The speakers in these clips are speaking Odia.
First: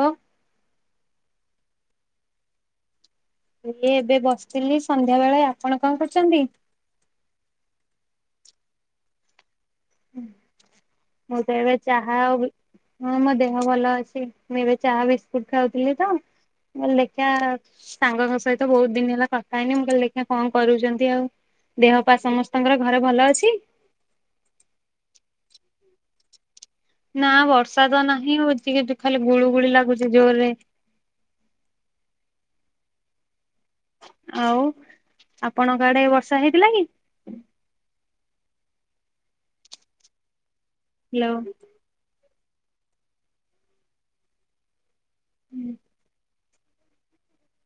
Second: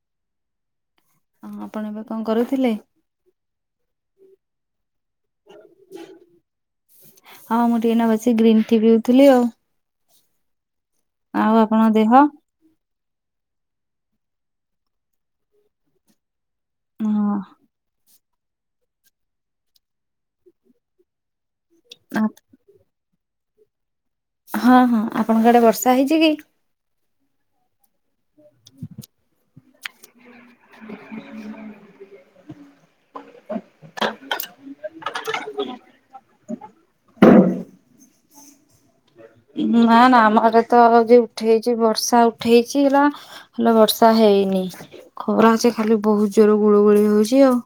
ଅଁ। ହ ଆପଣ ଏବେ କଣ କରୁଥିଲେ? ଇଏ ଏବେ ବସିଥିଲି ସନ୍ଧ୍ୟା ବେଳେ ଆପଣ କଣ କରୁଛନ୍ତି? ସେ ଗ୍ରୀନ୍ ଟି ପିଉଥିଲି ଆଉ। ମୁଁ ଆଉ ତ ଏବେ ଆପଣଙ୍କ ଦେହ ଚାହା ଆଉ ବିସ୍ ହଁ ମୋ ଦେହ ଭଲ ଅଛି ମୁଁ ଏବେ ଚା ବିସ୍କୁଟ ଖାଉଥିଲି ତ। ମୁଁ କହିଲି ହଁ ଦେଖିଆ ସହଙ୍କ ସହି ସହିତ ବହୁତ ଦିନ ହେଲା କଥା ହେଇନି, ମୁଁ କହଲି ଲେଖ କଣ କରୁଛନ୍ତି, ଆଉ ଦେହ ପା ସମସ୍ତଙ୍କର ଘରେ ଭଲ ଅଛି? ହଁ ହଁ ଆପଣଙ୍କ ଆଡେ ବର୍ଷା ହେଇଛି କି? ନା ବର୍ଷା ତ ନାହିଁ ହଉଚି କି ଖାଲି ଗୁଳୁ ଗୁଳି ଲାଗୁଛି। ଜୋରେରେ। ଆଉ ଆପଣଙ୍କ ଆଡେ ବର୍ଷା ହେଇଥିଲା କି? ନା ନା ଆମର ତ ଯ ହ୍ୟାଲୋ। ଉଠେଇଛି ବର୍ଷା ଉଠ ଉଠେଇଛି ହେଲା ହେଲେ ବର୍ଷା ହେଇନି ଖବର ଅଛି ଖାଲି ବହୁତ ଜୋର ଗୁଳୁ ଗୁଳି ହଉଛି ଆଉ।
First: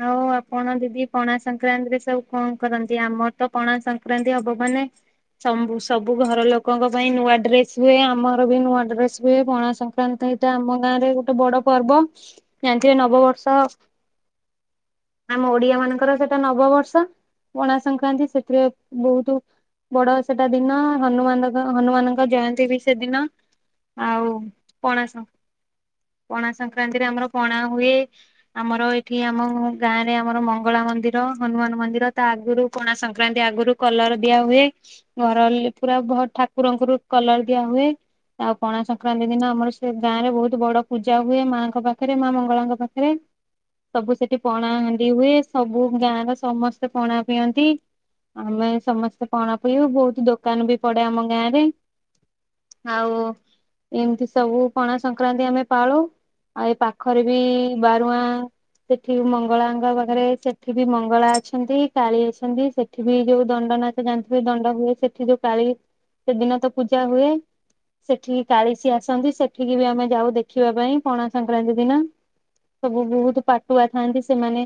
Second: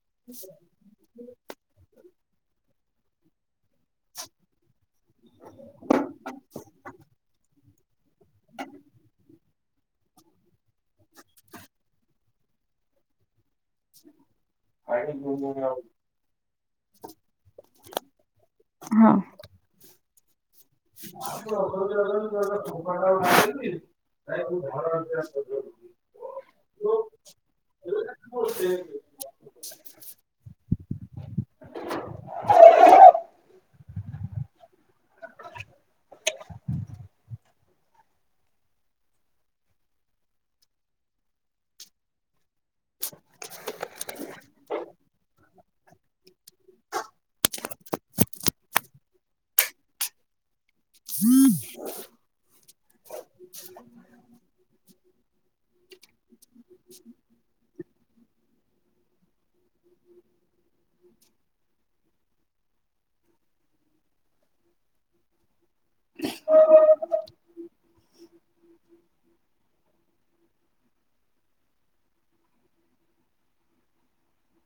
ହଉ ଆପଣ ଦିଦି ପଣା ସଂକ୍ରାନ୍ତିରେ ସବୁ କଣ କରନ୍ତି ଆମର ତ ପଣା ସଂକ୍ରାନ୍ତି ହବ ମାନେ ସବୁ ସବୁ ଘର ଲୋକଙ୍କ ପାଇଁ ନୂଆ ଡ୍ରେସ ହୁଏ, ଆମର ବି ନୂଆ ଡ୍ରେସ ହୁଏ ପଣା ସଂକ୍ରାନ୍ତି ଏଇଟା ଆମ ଗାଁରେ ଗୋଟେ ବଡ ପର୍ବ ଯାହାତିରେ ନବବର୍ଷ [inaudible] ଆମ ଓଡିଆ ମାନଙ୍କର ସେଟା ନବବର୍ଷ ପଣା ସଂକ୍ରାନ୍ତି ସେଥିରେ ବହୁତ ବଡ ସେଟା ଦିନ ହନୁମାନ [inaudible] ହନୁମାନଙ୍କ ନାଇଁ ଜୟନ୍ତୀ ବି ସେଦିନ ଭଲ ଆଉ ଅଭ୍ୟାସ ପଣା ସଂ କର। ପଣା ସଂକ୍ରାନ୍ତିରେ ଆମର ପଣା ହୁଏ ଆମର ଏଠି ଆମ ଗାଁ ରେ ଆମର ମଙ୍ଗଳା ମନ୍ଦିର ହନୁମାନ ମନ୍ଦିର ତା ଆଗରୁ କୋଣା ସଂକ୍ରାନ୍ତି ଆଗରୁ କଲର ଦିଆ ହୁଏ ଘର ପୁରା ଠାକୁରଙ୍କର କଲର ଠିଆ ହୁଏ। ଆଉ ପଣା ସଂକ୍ରାନ୍ତି ଦିନ ଆମର, ସେ ଗାଁ ରେ ବହୁତ ବଡ ପୂଜା ହୁଏ। ମାଆଙ୍କ ପାଖରେ ପାଖରେ। ମା ମଙ୍ଗଳାଙ୍କ ପାଖରେ ସବୁ ସେଠି ପଣା ହାଣ୍ଡି ହୁଏ। ସବୁ ଗାଁ ର ସମସ୍ତେ ପଣା ପିଅନ୍ତି ଆମେ ସମସ୍ତେ ପଣା ପଡିବୁ। ବହୁତ ଦୋକାନ ବି ପଡେ ଆମ ଗାଁରେ ଆଉ, ଏମିତି ସବୁ ପଣା ସଂକ୍ରାନ୍ତି ଆମେ ପାଳୁ ଆଉ ଏ ପାଖରେ ବି, ବାରୁଆଁ ସେଠି ମଙ୍ଗଳା ପାଖରେ। ସେଠି ବି ମଙ୍ଗଳା ଅଛନ୍ତି, କାଳୀ ଅଛନ୍ତି। ସେଠି ସେଠି ବି ଯୋଉ ଦଣ୍ଡନାଚ ଜାଣିଥିବେ, ଦଣ୍ଡ ହୁଏ। ସେଠି ଯୋଉ କାଳି। ସେଦିନ ତ ପୂଜା ହୁଏ ସେଠିକି କାଳିଶୀ ଆସନ୍ତି। ସେଠିକି ବି ଆମେ ଯାଉ ଦେଖିବା ପାଇଁ। ପଣା ସଂକ୍ରାନ୍ତି ଦିନ ସବୁ ବହୁତ ପାଟୁଆ ଥାନ୍ତି, ସେମାନେ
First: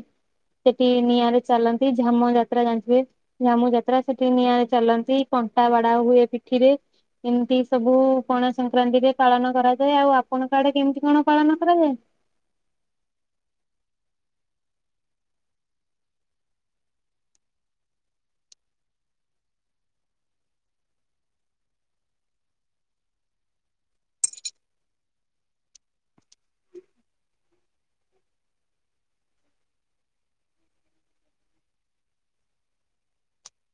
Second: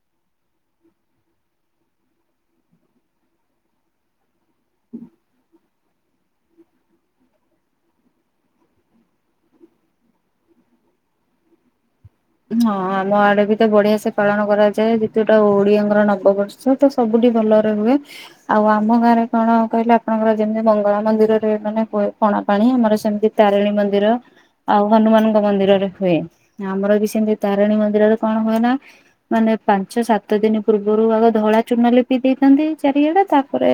ସେଠି ନିଆଁରେ ଚାଲନ୍ତି। ଝାମୁ ଯାତ୍ରା ଜାଣିଥିବେ। ଝାମୁ ଯାତ୍ରା ସେଠି ନିଆଁରେ ଚାଲନ୍ତି। କଣ କଣ୍ଟା ବଡା ହୁଏ ପିଠିରେ ଏମିତି ସବୁ, ପଣା ସଂକ୍ରାନ୍ତିରେ ପାଳନ କରାଯାଏ। ଆଉ ଆପଣଙ୍କ ଆଡେ, କେମତି କଣ ପଳନ କରାଯଏ? ହଁ। ଆମ ଆଡେ ବି ତ, ବଢିଆ ସେ ପାଳନ କରାଯାଏ। ଯେହେତୁ ଏଟା, ଓଡିଆଙ୍କର ନବବର୍ଷ। ତ ସବୁ ଭଲରେ ହୁଏ। ଆଉ ଆମ ଗାଁରେ କଣ କହିଲେ। ଆପଣଙ୍କର ଯେମିତି ମଙ୍ଗଳା ମନ୍ଦିରରେ, ମାନେ ପଣା ପାଣି। ଆମର ସେମତି ତାରିଣୀ ମନ୍ଦିର ଆଉ ହନୁମାନଙ୍କ ମନ୍ଦିରରେ ହୁଏ। ଆମର ବି ଏଠି ତାରିଣୀ ମନ୍ଦିରରେ କଣ ହୁଏ ନା। ମାନେ ପାଞ୍ଚ ସାତ ଦିନ ପୂର୍ବରୁ, ଆଗ ଧଳା ଚୁନ ଲି ଦେଇଥାନ୍ତି ଚାରିଗଡା। ତାପରେ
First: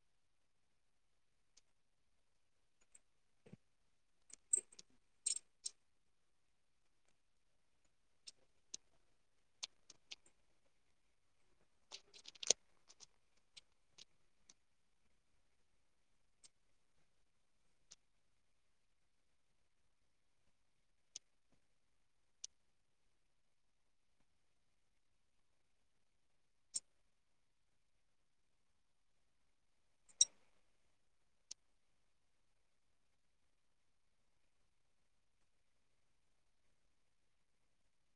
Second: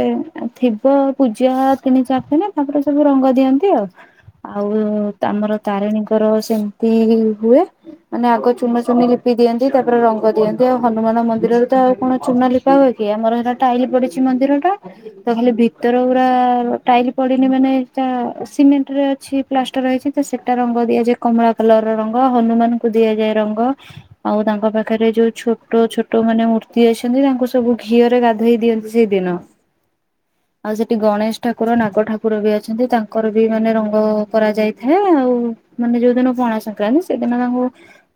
ଥିବ ପୂଜା ତିନି ଚାରି ଦିନ ତାପରେ, ସବୁ ରଙ୍ଗ ଦ ଦିଅନ୍ତି ଆଉ। ଆଉ ଆମର ତାରିଣୀଙ୍କର, ସେମିତି ହୁଏ ମାନେ ଆଗ ଚୁନ ଚୁନୀ ଲିପି ଦିଅନ୍ତି ତାପରେ ରଙ୍ଗ ଦିଅନ୍ତି ଆଉ ହନୁମାନ ମନ୍ଦିରରେ ତ, ଆଉ କଣ ଚୁନ ଲିପା ହୁଏ କି? ଆମର ସେଟା ଟାଇଲ ପଡିଛି ମନ୍ଦିର ଟା ତ ଖାଲି ଭିତର ଗୁରା ଟାଇଲ ପଡିନି ମାନେ। ସିମେଣ୍ଟ ରେ ଅଛି ପ୍ଲାଷ୍ଟର ର ହେଇଛି ତ ସେଇଟା ରଙ୍ଗ ଦିଆ ଯାଏ କମଳା କଲର ରଙ୍ଗ ହନୁମାନ। ଙ୍କୁ ଦିଆଯାଏ ରଙ୍ଗ ଆଉ ତାଙ୍କ ପାଖରେ ଯୋଉ, ଛୋଟ ଛୋଟ ମାନେ ମୂର୍ତ୍ତି ଅଛନ୍ତି ତାଙ୍କୁ ସ ସବୁ ଘିଅରେ ଗାଧୋଇ ଦିଅନ୍ତି ସେଦିନ। [inaudible] ଆଉ ସେଠି ଗଣେଶ ଠାକୁର, ନାଗ ଠାକୁର ବି ଅଛନ୍ତି। ତାଙ୍କର ବି, ମାନେ ରଙ୍ଗ କରା ଯାଇ ଥାଏ ଆଉ। ମାନେ ଯୋଉ ଦିନ ପଣା ସଂକ୍ରାନ୍ତି ସେଦିନ ତାଙ୍କୁ।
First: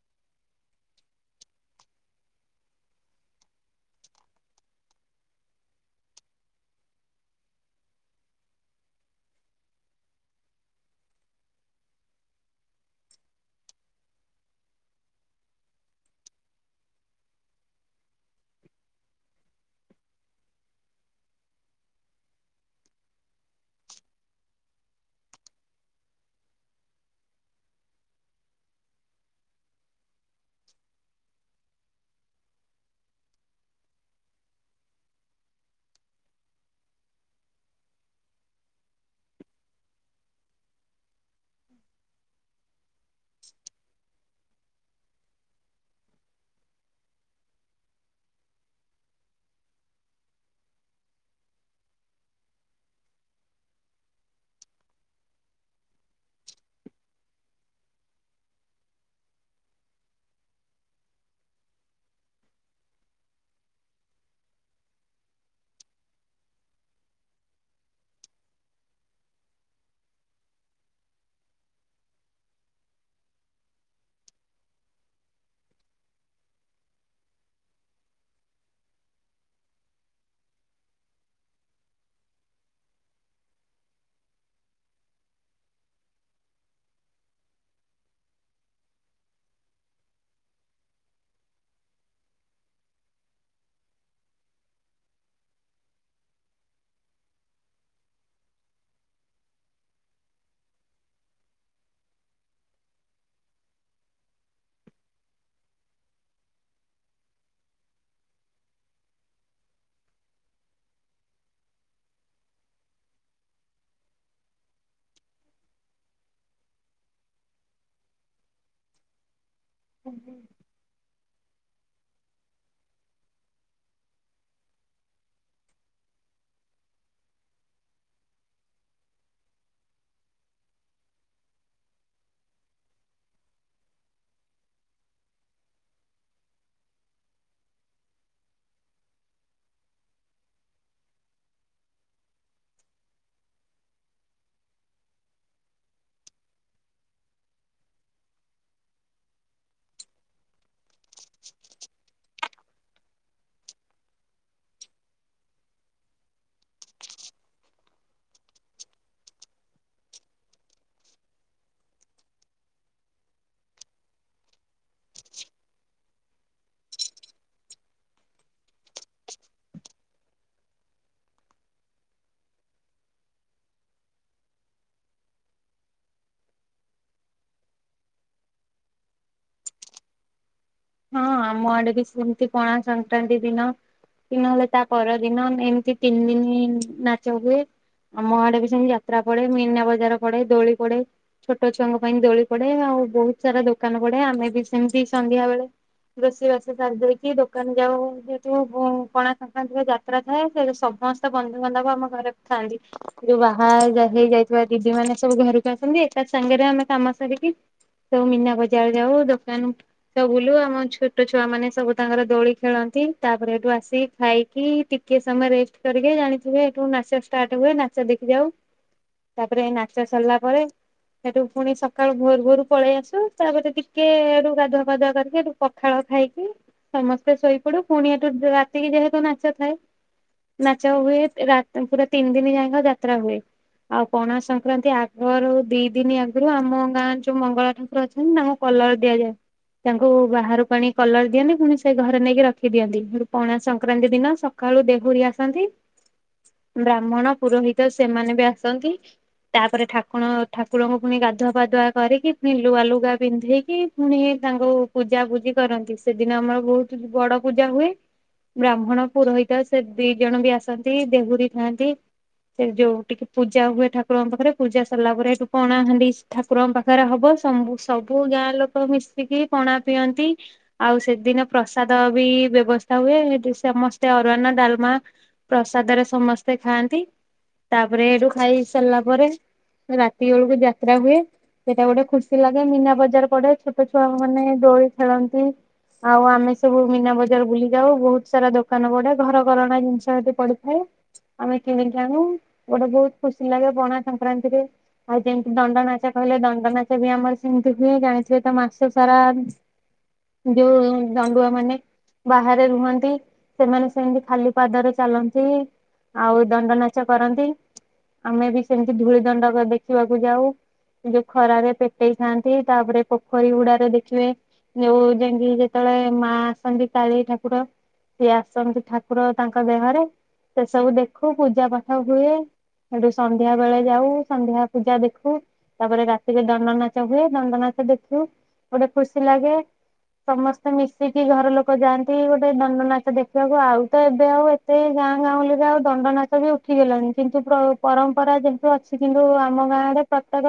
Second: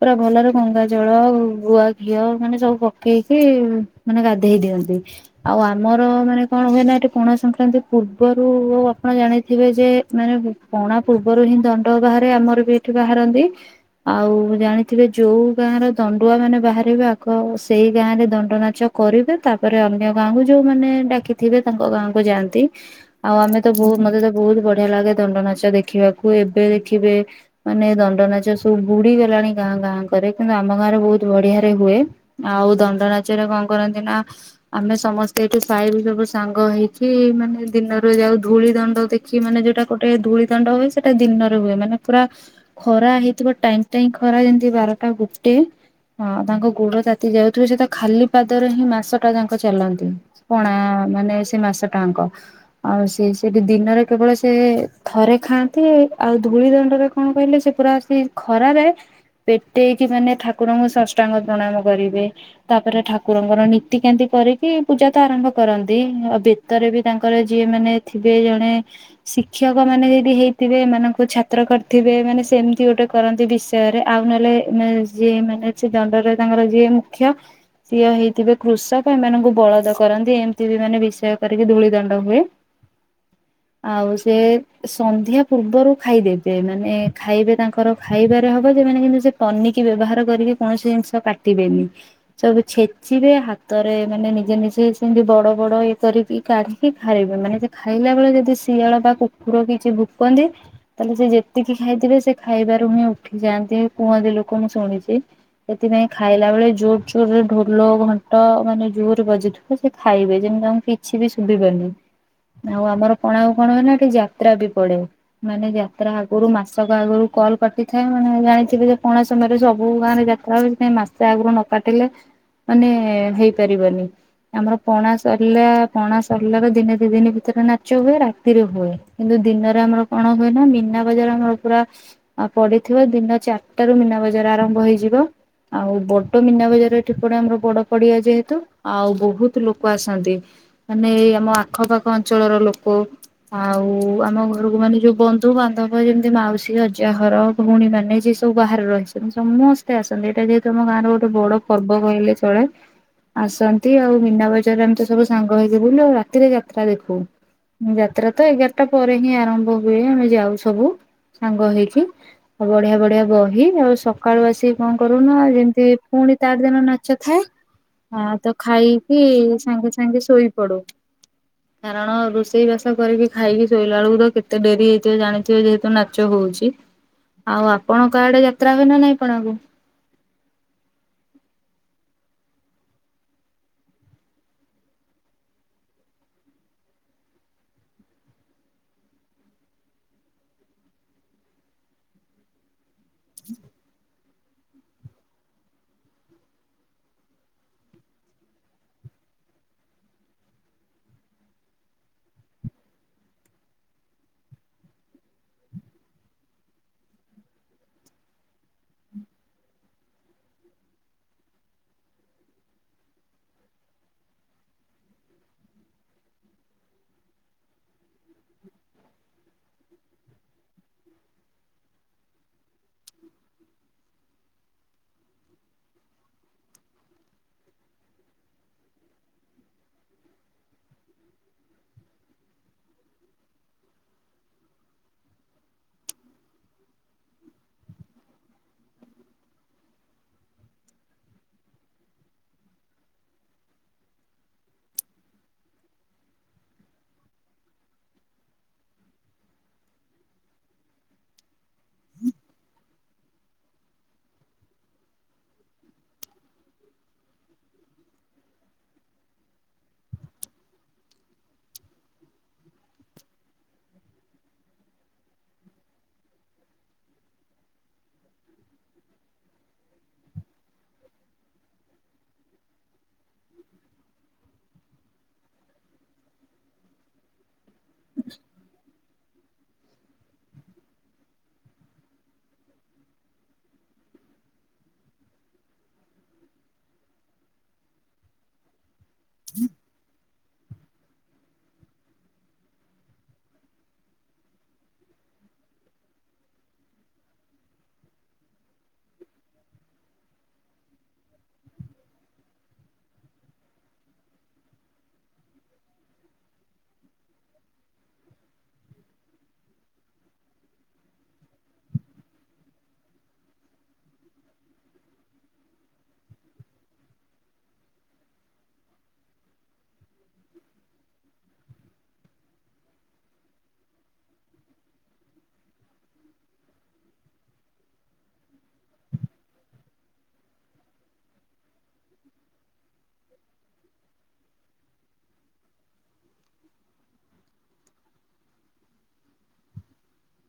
ପୁରା ଭଲରେ ଗଙ୍ଗା ଜଳ, ଗୁଆ ଘିଅ, ମାନେ ସବୁ ପକେଇକି, ମାନେ ଗାଧେଇ ଦିଅନ୍ତି ଆଉ ଆମର ମାନେ କଣ ହୁଏ ନା ଏଠି ପଣା ସଂକ୍ରାନ୍ତି ପୂର୍ବରୁ, ଆପଣ ଜାଣିଥିବେ। ଯେ, ମାନେ ପଣା ପୂର୍ବରୁ ହିଁ ଦଣ୍ଡ ବାହାରେ ଆମର ବି ଏଠି ବାହାରନ୍ତି ଆଉ। ଜାଣିଥିବେ ଯୋଉ ଗାଁର ଦଣ୍ଡୁଆ ମାନେ ବାହାରିବେ ଆଗ ସେଇ ଗାଁ ରେ ଦଣ୍ଡ ନାଚ କରିବେ ତା ତାପରେ ଅନ୍ୟ ଗାଁକୁ ଯୋଉମାନେ ଡାକିଥିବେ ତାଙ୍କ ଗାଁକୁୁ ଯାଆନ୍ତି ଆଉ ଆମେ ତ ବହୁତ ମତେ ତ ବହୁତ। ବହୁତ ବଢିଆ ଲାଗେ ଦଣ୍ଡ ନାଚ ଦେଖିବାକୁ ଏବେ ଦେଖିବେ, ମାନେ ଦଣ୍ଡ ନାଚ ସବୁ ବୁଡି ଗ ଲାଣି ଗାଁ ଗାଁ କରେ କିନ୍ତୁ ଆମ ଗାଁରେ ବହୁତ ବଢିଆରେ ହୁଏ। ଆଉ ଦଣ୍ଡ ନାଚରେ କଣ କରନ୍ତି ନା। ଆମେ ସମସ୍ତେ, ଏଠି ସାଇ ଭିତରୁ ସାଙ୍ଗ ହେଇକି ମାନେ ଦିନରୁ ଯାଉ ଧୂଳି ଦଣ୍ଡ ଦେଖି। ମାନେ ଯୋଉଟା, ଗୋଟେ ଧୂଳି ଦଣ୍ଡ ହୁଏ ସେଇଟା ଦିନରେ ହୁଏ ମାନେ ପୁରା ଖରା ହେଇଥିବ ଟାଇଁ। ଟାଇଁ ଖରା ଯେମିତି, ବାରଟା ଗୋଟେ। ହଁ ତାଙ୍କ ଗୋଡ ତାତି ଯାଉଥିବ ସେତ ଖାଲି ପାଦରେ ହିଁ ମାସ ଟା ତାଙ୍କ ଚାଲନ୍ତି ପଣା ମାନେ ସେ ମାସ ଟାଙ୍କ ଆଉ ସେ ସେଠି ଦିନରେ କେବଳ ସେ ଥରେ ଖାଆନ୍ତି। ଆଉ ଧୂଳି ଦଣ୍ଡରେ କଣ କହିଲେ, ସେ ପୁରା ସେ ଖରାରେ ପେଟେଇକି, ମାନେ ଠାକୁରଙ୍କୁ ଷଷ୍ଟାଙ୍ଗ ପ୍ରଣାମ କରିବେ। ତାପରେ ଠାକୁରଙ୍କ ର ନୀତିକାନ୍ତି କରିକି, ପୂଜା ତ ଆରମ୍ଭ କରନ୍ତି ଆଉ ବେତରେ ବି ତାଙ୍କର ଯିଏ, ମାନେ ଥିବେ। ଜଣେ ଶିକ୍ଷକ ମାନେ, ଯଦି ହେଇଥିବେ ଏମାନାନ ଙ୍କୁ ଛାତ୍ର କରିଥିବେ ମାନେ ସେମିତି ଗୋଟେ। କରନ୍ତି ବିଷୟରେ ଆଉ ନହେଲେ ମେ ଯିଏ ମାନେ ସେ ଦଣ୍ଡରେ, ତାଙ୍କର ଯିଏ ମୁଖ୍ୟ। ସିଏ ହେଇଥିବେ କୃଷକ, ଏମାନଙ୍କୁ ବଳଦ କରନ୍ତି ଏମିତି ବି ମାନେ ବିଷୟ କରିକି ଧୂଳି ଦଣ୍ଡ ହୁଏ। [inaudible] ଆଉ, ସେ ସନ୍ଧ୍ୟା ପୂର୍ବରୁ ଖାଇଦେବେ ମାନେ ଖାଇବେ, ତାଙ୍କର। ଖାଇବାରେ ହବ ସେମାନେ କିନ୍ତୁ ସେ ପନିିକି ବ୍ୟବହାର କରିକି, କୌଣସି ଜିନିଷ କାଟିବେନି ସବୁ ଛେ ଚିବେ ହାତରେ ମାନେ ନିଜେ ନିଜେ ସେ ସେମତି ବଡ ବଡ ଇଏ କରିକି କାଢିକି ଖାଇିବେ ମାନେ ଖାଇ ଖାଇଲା ବେଳେ ଯଦି ଶିଆଳ ବା କୁକୁର କିଛି ଭୁକନ୍ତି ତା ହେଲେ ସେ ଯେତିକି ଖାଇଥିବେ ସେ ଖାଇବା ରୁ ହିଁ ଉଠି ଯାଆନ୍ତି କୁହନ୍ତି ଲୋକ ମୁଁ ଶୁଣିଚି। ସେଥିପାଇଁ ଖାଇଲା ବେଳେ ଜୋର ଜୋରରେ ଢୋଲ, ଘଣ୍ଟ ମାନେ ଜୋର ବାଜୁଥିବ ସେ ଖାଇବେ ଯେମିତି। ତାଙ୍କୁ କିଛି ବି ଶୁଭି ବନି। ଆଉ ଆମର କଣ ଆଉ କଣ ହୁଏ ନା ଏଠି ଯାତ୍ରା ବି ପଡ଼େ ମାନେ ଯାତ୍ରା ଆଗରୁ ମାସକ ଆଗରୁ କଲ। କଟିଥାଏ ମାନେ ଜାଣିଥିବେ ଯେ ପଣା ସମୟରେ ସବୁ ହୁଁ ଗାଁରେ ହୁଁ। ଯାତ୍ରା ହୁଏ ସେଥିପାଇଁ ମାସେ ଆଗରୁ ନ କାଟିଲେ। ମାନେ ହେଇ ପାରିବନି। ଆମର ପଣା ସରିଲା ପଣା ସରିଲାର ଦିନେ ଦି ଦିନି ଭିତରେ ନାଚ ହୁଏ ରାତିରେ ହୁଏ କିନ୍ତୁ। ଦିନରେ ଆମର କଣ ହୁଏ ନା ମୀନା ବଜାର ଆମର ପୁରା। ଆଉ ପଡିଥିବ ଦିନ ଚାରିଟାରୁ ମୀନା ବଜାର ଆରମ୍ଭ ହେଇଯିବ। ଆଉ ବଡ଼ ମୀନା ବଜାର ଏଠି ପଡ଼େ ଆମର ବଡ଼ ପଡ଼ିଆ ଯେହେତୁ ଆଉ ବହୁତ ଲୋକ ଆସନ୍ତି। ମାନେ ଏଇ ଆମ ଆଖପାଖ ଅଞ୍ଚଳର ଲୋକ। ଆଉ ଆମ। ଅଜା ଘର ଭଉଣୀ ମାନେ ଯିଏ ସବୁ ବାହାରେ ରହିଛନ୍ତି ସମସ୍ତେ ଆସନ୍ତି ଏଇଟା ଯେହେତୁ ଆମ ଗାଁ ର ଗୋଟେ ବଡ ପର୍ବ। କହିଲେ ଚଳେ। ଆସନ୍ତି ଆଉ ମୀନା ବଜାରରେ ଆମେ ତ ସବୁ ସାଙ୍ଗ ହେଇକି ବୁଲୁ ଆଉ ରାତିରେ ଯାତ୍ରା ଦେଖୁ। ଯାତ୍ରା ତ ଏଗାର ଟା ପରେ ହିଁ ଆରମ୍ଭ ହୁଏ ଆମେ ଯାଉ ସବୁ ସାଙ୍ଗ ହେଇକି। ଆଉ ବଢ଼ିଆ ବଢ଼ିଆ ବହି ଆଉ ସକାଳୁ ଆସି କଣ କରୁନା ଯେମିତି ପୁଣି ତା ଆର ଦିନ ନାଚ ଥାଏ। ହଁ ତ ଖାଇକି ସାଙ୍ଗେ ସାଙ୍ଗେ ଶୋଇ ପଡ଼ୁ। କାରଣ ରୋଷେଇ ବାସ କରିକି ଖାଇକି ଶୋଇଲା ବେଳକୁ ତ କେତେ ଡେରି ହେଇଥିବ ଜାଣିଥିବେ ଯେହେତୁ ନାଚ ହଉ ହଉଛି। ଆଉ ଆପଣଙ୍କ ଆଡ଼େ ଯାତ୍ରା ହୁଏ ନା ନାଇଁ ପଣା କୁ? ହଁ ଆମ ଆଡ଼େ ବି ସେମିତି ପଣା ସଂକ୍ରାନ୍ତି ଦିନ କି ନହେଲେ ତା ପରଦିନ ଏମିତି ତିନି ଦିନ ନାଚ ହୁଏ ଆମ ଆଡ଼େ ବି ସେମିତି ଯାତ୍ରା ପଡ଼େ ମୀନା ବଜାର ପଡ଼େ ଦୋଳି ପଡ଼େ। ଛୋଟ ଛୁଆଙ୍କ ପାଇଁ ଦୋଳି ପଡ଼େ ଆଉ ବହୁତ ସାରା ଦୋକାନ ପଡ଼େ ଆମେ ବି ସେମିତି ସନ୍ଧ୍ୟା ବେଳେ ରୋଷେଇ ବାସ ସାରି ଦେଇକି ଦୋକ ସମସ୍ତ ବନ୍ଧୁବାନ୍ଧବ ଆମ ଘରକୁ ଥାଆନ୍ତି ଯୋଉଁ ବାହା ହେଇ ଯାଇଥିବା ଦିଦି ମାନେ ସବୁ ଘରକୁ ଏକା ସାଙ୍ଗରେ ଆମେ କାମ ସରିକି ସବୁ ମୀନା ବଜାର ଯାଉ, ଦୋକାନ ସବୁ ବୁଲୁ ହଁ ଛୋଟ ଛୁଆ ମାନେ ସବୁ ତାଙ୍କର ଦୋଳି ଖେଳନ୍ତି ତାପରେ ସେଠୁ ଆସିକି ଖାଇକି ଟିକେ ସମୟ ରେଷ୍ଟ କରିକ ଜାଣିଥିବେଠୁ ନାଚ ଷ୍ଟାର୍ଟ ହୁଏ। ନାଚ ଦେଖି ଯାଉ। ତାପରେ ଏଇ ନାଚ ସରଲା ପରେ ସେଠୁ ପୁଣି ସକାଳୁ ଭୋରୁ ଭୋରୁ ପଳେଇ ଆସୁ ତାପରେ ଟିକେ ଏଠୁ ଗାଧୁଆ ଫାଧୁଆ କରିକି ସେଠୁ ପଖାଳ ଖାଇକି ସମସ୍ତେ ଶୋଇ ପଡ଼ୁ ପୁଣି ସେଠୁ ରାତିକି ଯେହେତୁ ନାଚ ଥାଏ ନାଚ ହୁଏ ପୁରା ତିନି ଦିନ ଯାକ ଯାତ୍ରା ହୁଏ। ଆଉ ପଣା ସଂକ୍ରାନ୍ତି ଆଗରୁ ଦି ଦିନି ଆଗରୁ ଆମ ଗାଁ ଯୋଉ ମଙ୍ଗଳା ଠାକୁର ଅଛନ୍ତି ଆମ କଲର ଦିଆଯାଏ ତାଙ୍କୁ ବାହାରକୁ ଆଣିକି କଲର ଦିଅନ୍ତି ପୁଣି ସେ ଘରେ ନେଇକି ରଖି ଦିଅନ୍ତି। ପଣା ସଂକ୍ରାନ୍ତି ଦିନ ସକାଳୁ ଦେହୁରୀ ଆସନ୍ତି ଆସନ୍ତି ବ୍ରାହ୍ମଣ ପୁରୋହିତ ସେମାନେ ବି ଆସନ୍ତି ତାପରେ ଠାକୁର ଠାକୁରଙ୍କୁ ପୁଣି ଗାଧୁଆ ପାଧୁଆ କରିକି ପୁଣି ନୂଆ ଲୁଗା ପିନ୍ଧେଇକି ପୁଣି ତାଙ୍କୁ ପୂଜା ପୂଜି କରନ୍ତି। ସେଦିନ ଆମର ବହୁତ ବଡ଼ ପୂଜା ହୁଏ। ବ୍ରାହ୍ମଣ ପୁରୋହିତ ସେ ଦି ଜଣ ବି ଆସନ୍ତି, ଦେହୁରୀ ଥାନ୍ତି ସେ ଯୋଉଁ ଟିକେ ପୂଜା ହୁଏ ଠାକୁରଙ୍କ ପାଖରେ ପୂଜା ସରିଲା ପରେ ସେଠୁ ପଣାହାଣ୍ଡି ଠାକୁରଙ୍କ ପାଖରେ ହବ ସବୁ ସବୁ ଗାଁ ଲୋକ ମିଶିକି ପଣା ପିଅନ୍ତି। ଆଉ ସେଦିନ ପ୍ରସାଦ ବି ବ୍ୟବସ୍ଥା ହୁଏ ସେଠୁ ସମସ୍ତେ ଅରୁଆ ଡାଲମା ପ୍ରସାଦରେ ସମସ୍ତେ ଖାଆନ୍ତି ତାପରେ ଏଇଠୁ ଖାଇ ସାରିଲା ପରେ [unintelligible] ରାତି ବେଳକୁ ଯାତ୍ରା ହୁଏ ସେଟା ଗୋଟେ ଖୁସି ଲାଗେ ମୀନା ବଜାର ପଡ଼େ ଛୋଟ ଛୁଆ ମାନେ ଦୋଳି ଖେଳନ୍ତି ଆଉ ଆମେ ସବୁ ମୀନା ବଜାର ବୁଲି ଯାଉ ବହୁତ ସାରା ଦୋକାନ ପଡ଼େ ଘର କରଣା ଜିନିଷ ସେଠି ପଡ଼ି ଥାଏ। ଆମେ କିଣିକି ଆଣୁ ଗୋଟେ ବହୁତ ଖୁସି ଲାଗେ ପଣା ସଂକ୍ରାନ୍ତିରେ ଆଉ ଯେମିତି ଦଣ୍ଡ ନାଚ କରେ ଦଣ୍ଡ ନାଚ ବି ଆମର ସେମିତି ହୁଏ ଜାଣିଥିବେ ତ ମାସ ସାରା ଯୋଉ ଦଣ୍ଡୁଆ ମାନେ ବାହାରେ ରୁହନ୍ତି। ସେମାନେ ସେମିତି ଖାଲି ପାଦରେ ଚାଲନ୍ତି! ଆଉ ଦଣ୍ଡ ନାଚ କରନ୍ତି ଆମେ ବି ସେମିତି ଧୂଳି ଦଣ୍ଡ ଦେଖିବାକୁ ଯାଉ ଯୋଉଁ ଖରାରେ ପେଟେଇ ଥାଆନ୍ତି ତାପରେ ପୋଖରୀ ହୁଡା ଦେଖିବେ ଯୋଉଁ ଯାଇକି ଯେତେବେଳେ ମା ଆସନ୍ତି କାଳୀ ଠାକୁର ସିଏ ଆସନ୍ତି ଠାକୁର ତାଙ୍କ ଦେହରେ ସେ ସବୁ ଦେଖୁ ପୂଜା ପାଠ ହୁଏ। ସେଠୁ ସନ୍ଧ୍ୟା ବେଳେ ଯାଉ ସନ୍ଧ୍ୟା ପୂଜା ଦେଖୁ ତାପରେ ରାତିରେ ଦଣ୍ଡନାଚ ହୁଏ ଦଣ୍ଡ ନାଚ ଦେଖୁ ଗୋଟେ ଖୁସି ଲାଗେ। ସମସ୍ତେ ମିଶିକି ଘର ଲୋକ ଯାଆନ୍ତି। ଗୋଟେ ଦଣ୍ଡ ନାଚ ଦେଖିବାକୁ ଆଉ ତ ଏବେ ଆଉ ଏତେ ଗାଁ ଗାଁ ବୁଲି କି ଆଉ ଦଣ୍ଡ ନାଚ ବି ଉଠିଗଲେଣି କିନ୍ତୁ ପରମ୍ପରା ଯେମତି ଅଛି କିନ୍ତୁ ଆମ ଗାଁ ରେ ପ୍ରତ୍ୟତ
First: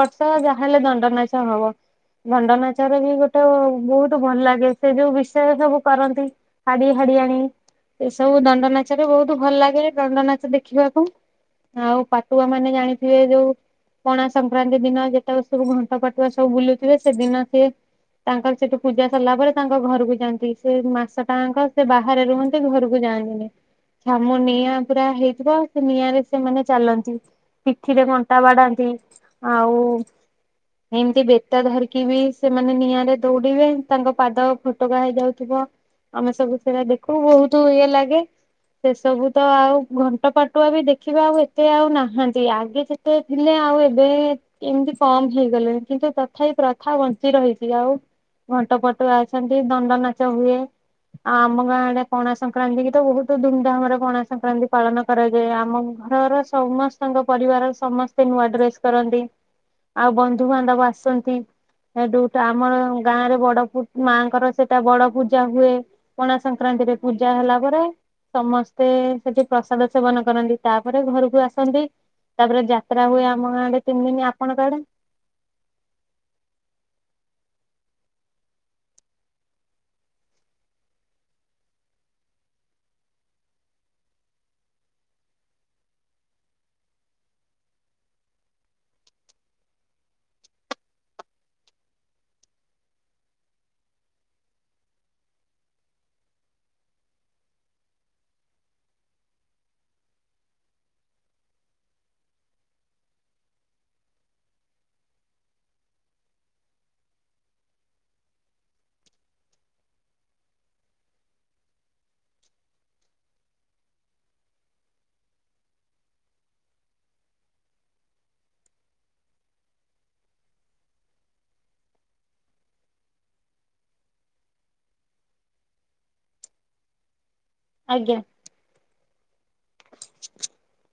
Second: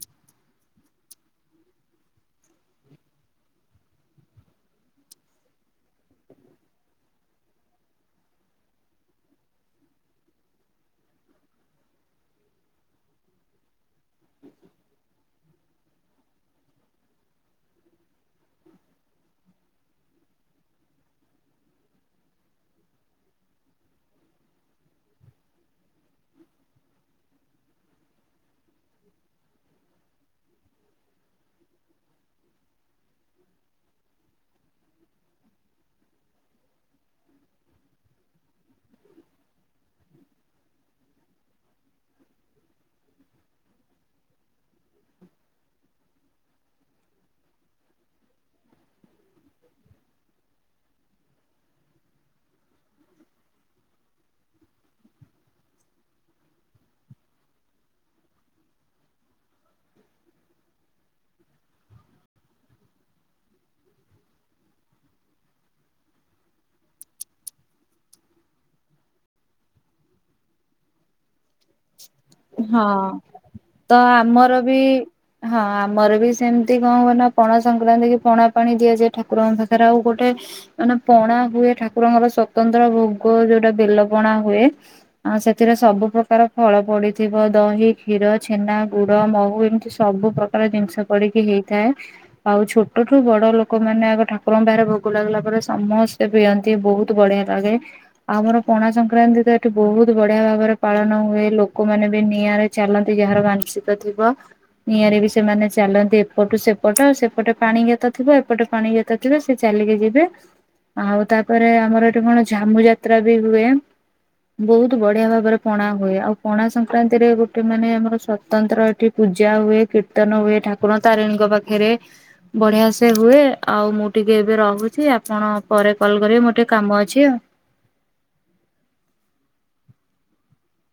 ବର୍ଷା ଯାହାହେଲେ ଦଣ୍ଡନାଚ ହବ। ଦଣ୍ଡନାଚାର ବି ଗୋଟେ ବହୁତ ଭଲ ଲାଗେ ସେ ଯୋଉ ବିଷୟ ସବୁ କରନ୍ତି ହାଡି ହାଡିଆଣି ଣି ଏସବୁ ଦଣ୍ଡ ନାଚରେ ବହୁତ ଭଲ ଲାଗେ ଦଣ୍ଡ ନାଚ ଦେଖିବାକୁ ଆଉ ପାଟୁଆ ମାନେ ଜାଣିଥିବେ ଯୋଉଁ ପଣା ସଂକ୍ରାନ୍ତି ଦିନ ଯେତେ କ ଘଣ୍ଟ ପାଟୁଆ ସବୁ ବୁଲୁଥିବେ ସେଦିନ ସିଏ ତାଙ୍କର ସେଠୁ ପୂଜା ସରିଲା ପରେ ତାଙ୍କ ଘରକୁ ଯାଆନ୍ତି ସେ ମାସ ଟାଙ୍କ ସେ ବାହାରେ ରୁହନ୍ତି ଘରକୁ ଯାନ୍ତି। ଛାମୁ ନିଆଁ ପୁରା ହେଇଥିବ ସେ ନିଆଁ ରେ ସେମାନେ ଚାଲନ୍ତି। ପିଠିରେ କଣ୍ଟା ବାଡାନ୍ତି ଆଉ ଏମିତି ତା ଧରିକି ବି ସେମାନେ ନିଆଁରେ ଦୌଡିବେ। ତାଙ୍କ ପାଦ ଫୋଟକା ହେଇଯାଉଥିବ। ଆମେ ସବୁ ସେରା ଦେଖୁ ବହୁତ ଇଏ ଲାଗେ। ସେ ସବୁ ତ ଆଉ ଘଣ୍ଟ ପାଟୁଆ ବି ଦେଖିବା ଆଉ ଏତେ ଆଉ ନାହାନ୍ତି। ଆଗେ କେତେ ଥିଲେ। ଆଉ ଏବେ ଏମିତି କମ୍ ହେଇଗଲେଣି କିନ୍ତୁ ତ ଥାଇ ପ୍ରଥା ବଞ୍ଚି ରହିଚି। ଆଉ ଘଣ୍ଟ ପାଟୁଆ ଅଛନ୍ତି ଦଣ୍ଡ ନାଚ ହୁଏ। ଆମ ଗାଁଆ ଆଡେ ପଣା ସଂକ୍ରାନ୍ତି କି ତ ବହୁତ ଧୁମଧାମରେ ପଣା ସଂକ୍ରାନ୍ତି ପାଳନ କରାଯାଏ। ଆମ ଘରର ସମସ୍ତଙ୍କ ପରିବାର ସମସ୍ତେ ନୂଆ ଡ୍ରେସ କରନ୍ତି। ଆଉ ବନ୍ଧୁବାନ୍ଧବ ଆସନ୍ତି। ସେ ଦିଟା ଆମର ଗାଁ ରେ ବଡ ପୂ ମାଙ୍କର ସେଟା ବଡ ପୂଜା ହୁଏ। ପଣା ସଂକ୍ରାନ୍ତି। ହେଟି ପୂଜା ହେଲା ପରେ ସମସ୍ତେ ସେଠି ପ୍ରସାଦ ସେବନ କରନ୍ତି। ତାପରେ ଘରକୁ ଆସ ହଁ ଗାଁରେ ତ ତିନି ଦିନ ଆମର ଆପଣଙ୍କ ବି ଆଡେ ହଁ ଆମର ବି ସେ ସେମତି କଣ ହୁ ନା ପଣା ସଂକ୍ରାନ୍ତି କି ପଣା ପାଣି ଦିଆଯାଏ ଠାକୁରଙ୍କ ପାଖରେ। ଆଉ ଗୋଟେ ମାନେ ପଣା ହୁଏ ଠାକୁରଙ୍କର ସୋତନ୍ତ୍ର ଭୋଗ ଯୋଉଟା ବେଲପଣା ହୁଏ। ସେଥିରେ ସବୁ ପ୍ର ପ୍ରକାର ଫଳ ପଡିଥିବ। ଦହି କ୍ଷୀର ଛେନା ଗୁଡ ମହୁ ଏମିତି ସବୁ ପ୍ରକାର ଜିନିଷ ପଡି ହେଇଥାଏ ଆଉ ଛୋଟଠୁ ବଡ ଲୋକ ମାନେ ଆଗ ଠାକୁରଙ୍କ ବାହାରେ ଭୋଗ ଲାଗିଲା ପରେ। ସମସ୍ତେ ପିଅନ୍ତି ବହୁତ ବଢିଆ ଲାଗେ। ଆଉ ଆମର ପଣା ସଂକ୍ରାନ୍ତି ତ ଏଠି ବହୁତ ବଢିଆ ଭାବରେ ପାଳନ ହୁଏ ଲୋକମାନେ ବି ନିଆଁରେ ଚାଲନ୍ତି ଯାହାର ମାନସିକ ଥିବ। ନିଆଁରେ ବି ସେମାନେ ଚାଲନ୍ତି। ଏପଟୁ ସେପଟ ସେପଟେ ପାଣି ଗାତ ଥିବ ଏପଟେ ପାଣି ଗାତ ଥିବ ସେ ଚାଲିକି ଯିବେ। ଆଉ ତାପରେ ଆମର ଏଠି କଣ ଝାମୁ ଯାତ୍ରା ବି ହୁଏ। ବହୁତ ବଢିଆ ଭାବରେ ପଣା ହୁଏ ଆଉ ପଣା ସଂକ୍ରାନ୍ତିରେ ଗୋଟେ ମାନେ ଆମର ସ୍ଵତନ୍ତ୍ର ଏଠି ପୂଜା ହୁଏ କୀର୍ତନ ହୁଏ। ଠାକୁର ତାରିଣୀଙ୍କ ପାଖରେ ବଢିଆ ସେ ହୁଏ ଆଉ ମୁଁ ଟିକେ ଏବେ ରହୁଛି। ଆପଣ ପରେ କଲ କରିବେ ମୋର ଟିକେ କାମ ଅଛି ଆଉ। ଆଜ୍ଞା। [inaudible]